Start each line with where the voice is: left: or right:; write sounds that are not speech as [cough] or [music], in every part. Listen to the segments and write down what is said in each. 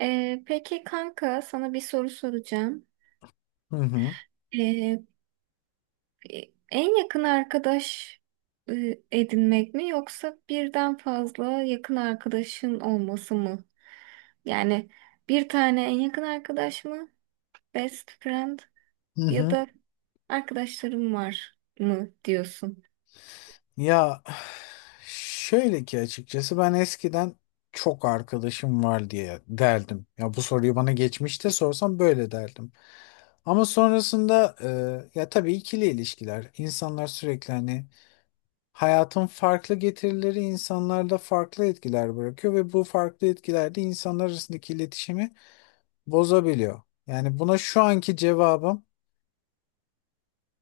right: Peki kanka, sana bir soru soracağım.
left: Hı hı.
right: Ee, En yakın arkadaş edinmek mi, yoksa birden fazla yakın arkadaşın olması mı? Yani bir tane en yakın arkadaş mı? Best friend
left: Hı
right: ya
left: hı.
right: da arkadaşlarım var mı diyorsun?
left: Ya şöyle ki açıkçası ben eskiden çok arkadaşım var diye derdim. Ya bu soruyu bana geçmişte sorsam böyle derdim. Ama sonrasında ya tabii ikili ilişkiler. İnsanlar sürekli hani hayatın farklı getirileri insanlarda farklı etkiler bırakıyor ve bu farklı etkiler de insanlar arasındaki iletişimi bozabiliyor. Yani buna şu anki cevabım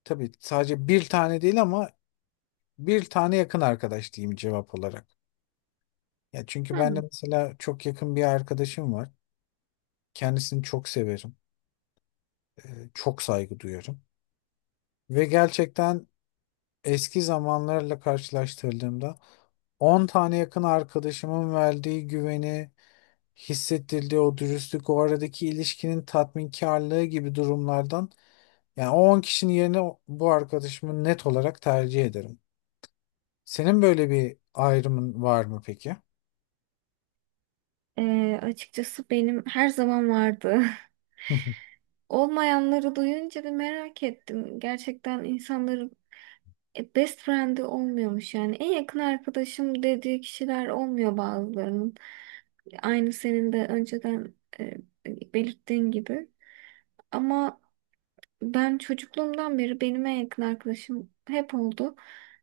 left: tabii sadece bir tane değil ama bir tane yakın arkadaş diyeyim cevap olarak. Ya çünkü ben de
right: Hmm.
left: mesela çok yakın bir arkadaşım var. Kendisini çok severim. Çok saygı duyarım. Ve gerçekten eski zamanlarla karşılaştırdığımda 10 tane yakın arkadaşımın verdiği güveni, hissettirdiği o dürüstlük, o aradaki ilişkinin tatminkarlığı gibi durumlardan yani o 10 kişinin yerine bu arkadaşımı net olarak tercih ederim. Senin böyle bir ayrımın var mı peki?
right: Açıkçası benim her zaman vardı. [laughs] Olmayanları duyunca bir merak ettim. Gerçekten insanların, best friend'i olmuyormuş yani. En yakın arkadaşım dediği kişiler olmuyor bazılarının. Aynı senin de önceden e, belirttiğin gibi. Ama ben çocukluğumdan beri benim en yakın arkadaşım hep oldu.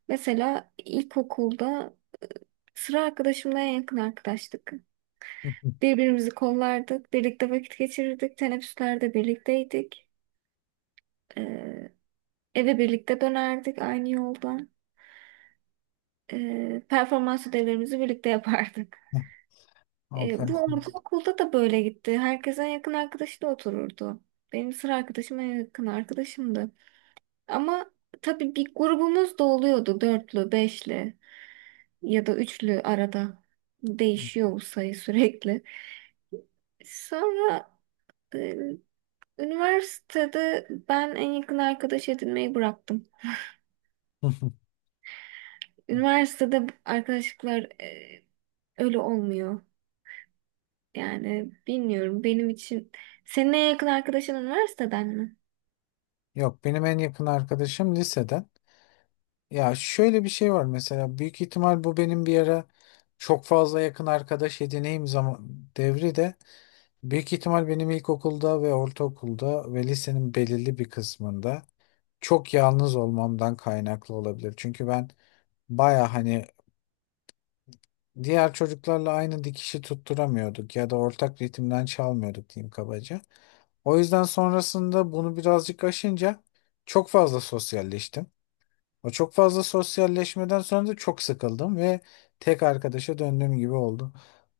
right: Mesela ilkokulda sıra arkadaşımla en yakın arkadaştık. Birbirimizi kollardık, birlikte vakit geçirirdik, teneffüslerde birlikteydik. E, Eve birlikte dönerdik aynı yoldan. Performans ödevlerimizi birlikte yapardık.
left: [laughs]
right: Bu
left: Hanımefendi.
right: ortaokulda da böyle gitti. Herkes en yakın arkadaşı da otururdu. Benim sıra arkadaşım en yakın arkadaşımdı. Ama tabii bir grubumuz da oluyordu. Dörtlü, beşli ya da üçlü arada. Değişiyor bu sayı sürekli. Sonra e, üniversitede ben en yakın arkadaş edinmeyi bıraktım.
left: [laughs]
right: Üniversitede arkadaşlıklar öyle olmuyor. Yani bilmiyorum benim için. Senin en yakın arkadaşın üniversiteden mi?
left: Yok, benim en yakın arkadaşım liseden. Ya şöyle bir şey var, mesela büyük ihtimal bu benim bir ara çok fazla yakın arkadaş edineyim zaman devri de büyük ihtimal benim ilkokulda ve ortaokulda ve lisenin belirli bir kısmında çok yalnız olmamdan kaynaklı olabilir. Çünkü ben baya hani diğer çocuklarla aynı dikişi tutturamıyorduk ya da ortak ritimden çalmıyorduk diyeyim kabaca. O yüzden sonrasında bunu birazcık aşınca çok fazla sosyalleştim. O çok fazla sosyalleşmeden sonra da çok sıkıldım ve tek arkadaşa döndüğüm gibi oldu.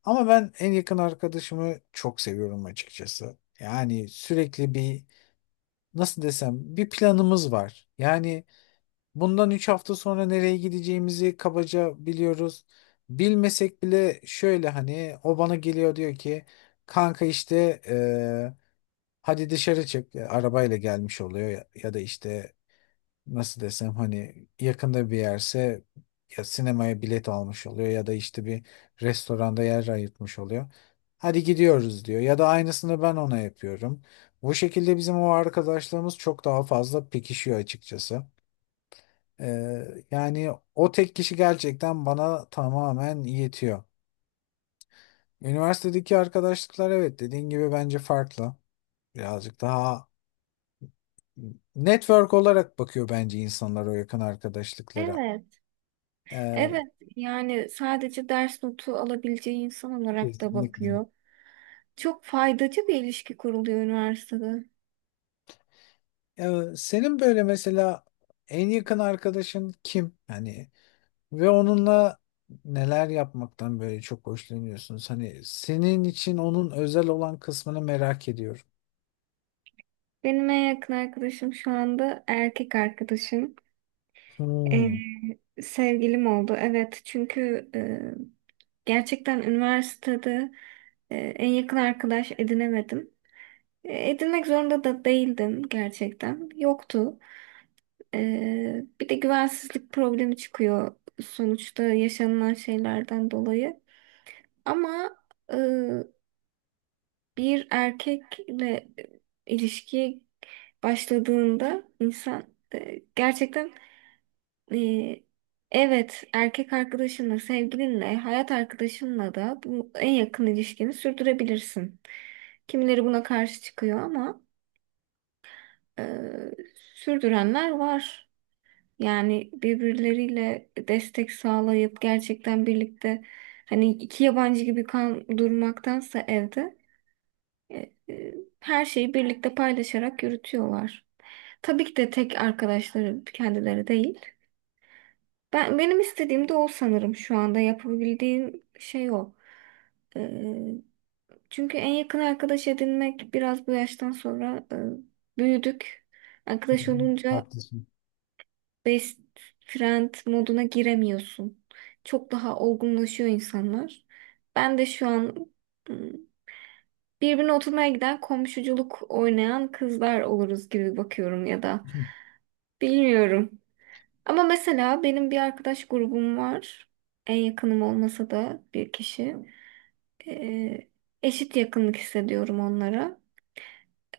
left: Ama ben en yakın arkadaşımı çok seviyorum açıkçası. Yani sürekli bir nasıl desem bir planımız var. Yani bundan 3 hafta sonra nereye gideceğimizi kabaca biliyoruz. Bilmesek bile şöyle hani o bana geliyor, diyor ki kanka işte hadi dışarı çık. Arabayla gelmiş oluyor ya, ya da işte nasıl desem hani yakında bir yerse ya sinemaya bilet almış oluyor ya da işte bir restoranda yer ayırtmış oluyor. Hadi gidiyoruz diyor. Ya da aynısını ben ona yapıyorum. Bu şekilde bizim o arkadaşlarımız çok daha fazla pekişiyor açıkçası. Yani o tek kişi gerçekten bana tamamen yetiyor. Üniversitedeki arkadaşlıklar, evet, dediğin gibi bence farklı. Birazcık daha network olarak bakıyor bence insanlar o yakın arkadaşlıklara.
right: Evet.
left: Ee,
right: Evet, yani sadece ders notu alabileceği insan olarak da
left: kesinlikle.
right: bakıyor. Çok faydacı bir ilişki kuruluyor üniversitede.
left: Senin böyle mesela en yakın arkadaşın kim? Hani ve onunla neler yapmaktan böyle çok hoşlanıyorsunuz? Hani senin için onun özel olan kısmını merak ediyorum.
right: Benim en yakın arkadaşım şu anda erkek arkadaşım. Ee,
left: Hmm.
right: Sevgilim oldu. Evet, çünkü gerçekten üniversitede en yakın arkadaş edinemedim. Edinmek zorunda da değildim gerçekten. Yoktu. Bir de güvensizlik problemi çıkıyor sonuçta, yaşanılan şeylerden dolayı. Ama e, bir erkekle ilişkiye başladığında insan, gerçekten, e, evet, erkek arkadaşınla, sevgilinle, hayat arkadaşınla da bu en yakın ilişkini sürdürebilirsin. Kimileri buna karşı çıkıyor ama e, sürdürenler var. Yani birbirleriyle destek sağlayıp gerçekten birlikte, hani iki yabancı gibi kan durmaktansa evde e, e, her şeyi birlikte paylaşarak yürütüyorlar. Tabii ki de tek arkadaşları kendileri değil. Ben benim istediğim de o, sanırım şu anda yapabildiğim şey o. E, Çünkü en yakın arkadaş edinmek biraz bu yaştan sonra, büyüdük.
left: Hı
right: Arkadaş
left: hı.
right: olunca
left: Haklısın.
right: best friend moduna giremiyorsun. Çok daha olgunlaşıyor insanlar. Ben de şu an hmm, birbirine oturmaya giden, komşuculuk oynayan kızlar oluruz gibi bakıyorum, ya da bilmiyorum. Ama mesela benim bir arkadaş grubum var. En yakınım olmasa da bir kişi. Ee, Eşit yakınlık hissediyorum onlara.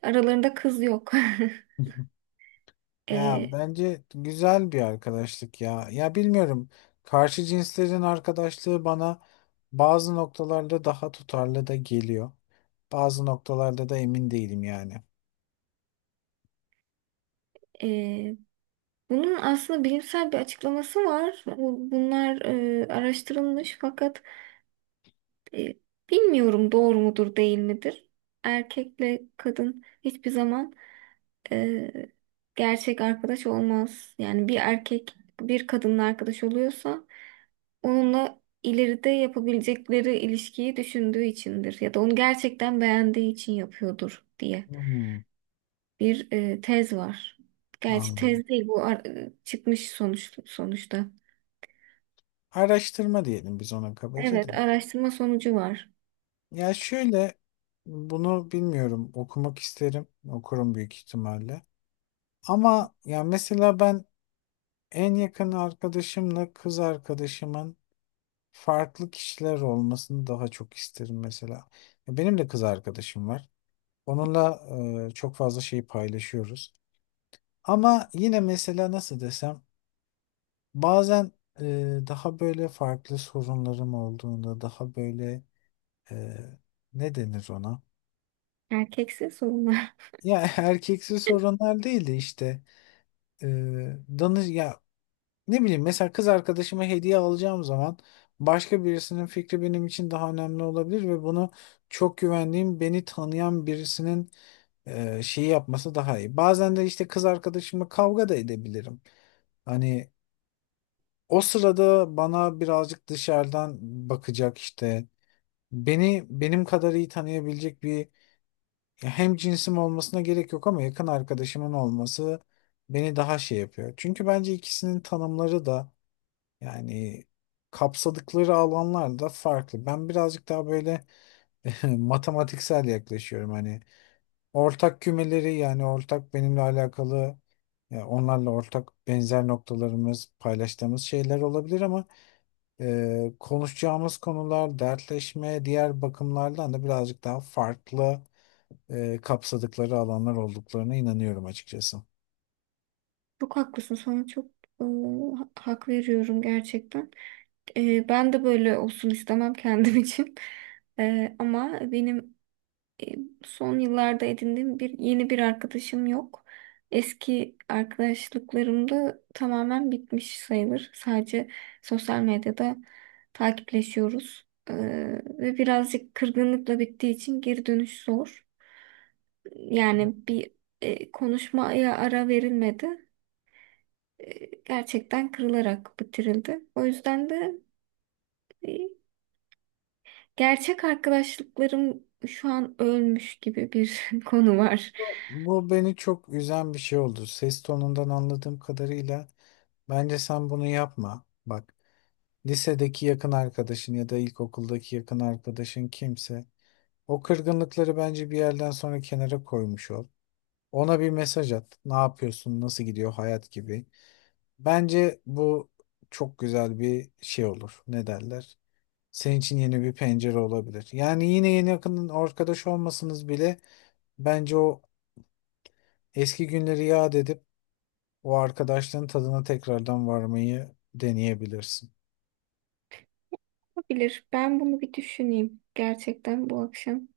right: Aralarında kız yok. [laughs]
left: [laughs] Ya
right: Ee,
left: bence güzel bir arkadaşlık ya. Ya bilmiyorum. Karşı cinslerin arkadaşlığı bana bazı noktalarda daha tutarlı da geliyor. Bazı noktalarda da emin değilim yani.
right: e, Bunun aslında bilimsel bir açıklaması var. Bunlar araştırılmış, fakat e, bilmiyorum, doğru mudur değil midir? Erkekle kadın hiçbir zaman e, gerçek arkadaş olmaz. Yani bir erkek bir kadınla arkadaş oluyorsa onunla ileride yapabilecekleri ilişkiyi düşündüğü içindir, ya da onu gerçekten beğendiği için yapıyordur diye
left: Hmm,
right: bir tez var. Gerçi
left: anladım.
right: tez değil bu, çıkmış sonuç sonuçta.
left: Araştırma diyelim biz ona kabaca da.
right: Evet, araştırma sonucu var.
left: Ya şöyle, bunu bilmiyorum, okumak isterim. Okurum büyük ihtimalle. Ama ya mesela ben en yakın arkadaşımla kız arkadaşımın farklı kişiler olmasını daha çok isterim mesela. Ya benim de kız arkadaşım var. Onunla çok fazla şey paylaşıyoruz. Ama yine mesela nasıl desem bazen e, daha böyle farklı sorunlarım olduğunda daha böyle e, ne denir ona?
right: Erkekse sorunlar.
left: Ya [laughs] erkeksi sorunlar değil de işte e, danış ya. Ne bileyim, mesela kız arkadaşıma hediye alacağım zaman başka birisinin fikri benim için daha önemli olabilir ve bunu çok güvendiğim beni tanıyan birisinin şeyi yapması daha iyi. Bazen de işte kız arkadaşımla kavga da edebilirim. Hani o sırada bana birazcık dışarıdan bakacak, işte beni benim kadar iyi tanıyabilecek bir, hem cinsim olmasına gerek yok ama yakın arkadaşımın olması beni daha şey yapıyor. Çünkü bence ikisinin tanımları da, yani kapsadıkları alanlar da farklı. Ben birazcık daha böyle [laughs] matematiksel yaklaşıyorum. Hani ortak kümeleri, yani ortak benimle alakalı onlarla ortak benzer noktalarımız, paylaştığımız şeyler olabilir ama konuşacağımız konular, dertleşme, diğer bakımlardan da birazcık daha farklı kapsadıkları alanlar olduklarına inanıyorum açıkçası.
right: [laughs] Çok haklısın. Sana çok e, hak veriyorum gerçekten. Ben de böyle olsun istemem [laughs] kendim için. Ama benim e, son yıllarda edindiğim yeni bir arkadaşım yok. Eski arkadaşlıklarım da tamamen bitmiş sayılır. Sadece sosyal medyada takipleşiyoruz. Ve birazcık kırgınlıkla bittiği için geri dönüş zor. Yani bir, konuşmaya ara verilmedi. Gerçekten kırılarak bitirildi. O yüzden de e, gerçek arkadaşlıklarım şu an ölmüş gibi bir [laughs] konu var.
left: Bu beni çok üzen bir şey oldu. Ses tonundan anladığım kadarıyla bence sen bunu yapma. Bak, lisedeki yakın arkadaşın ya da ilkokuldaki yakın arkadaşın kimse o kırgınlıkları bence bir yerden sonra kenara koymuş ol. Ona bir mesaj at. Ne yapıyorsun? Nasıl gidiyor hayat, gibi. Bence bu çok güzel bir şey olur. Ne derler? Senin için yeni bir pencere olabilir. Yani yine yeni yakın arkadaş olmasanız bile bence o eski günleri yad edip o arkadaşlığın tadına tekrardan varmayı deneyebilirsin.
right: Olabilir. Ben bunu bir düşüneyim gerçekten bu akşam.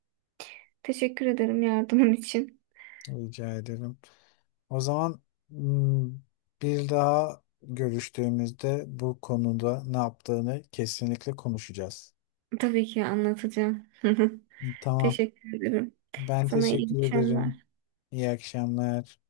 right: Teşekkür ederim yardımın için.
left: Rica ederim. O zaman hmm, bir daha görüştüğümüzde bu konuda ne yaptığını kesinlikle konuşacağız.
right: Tabii ki anlatacağım. [laughs]
left: Tamam.
right: Teşekkür ederim.
left: Ben
right: Sana iyi
left: teşekkür ederim.
right: akşamlar.
left: İyi akşamlar.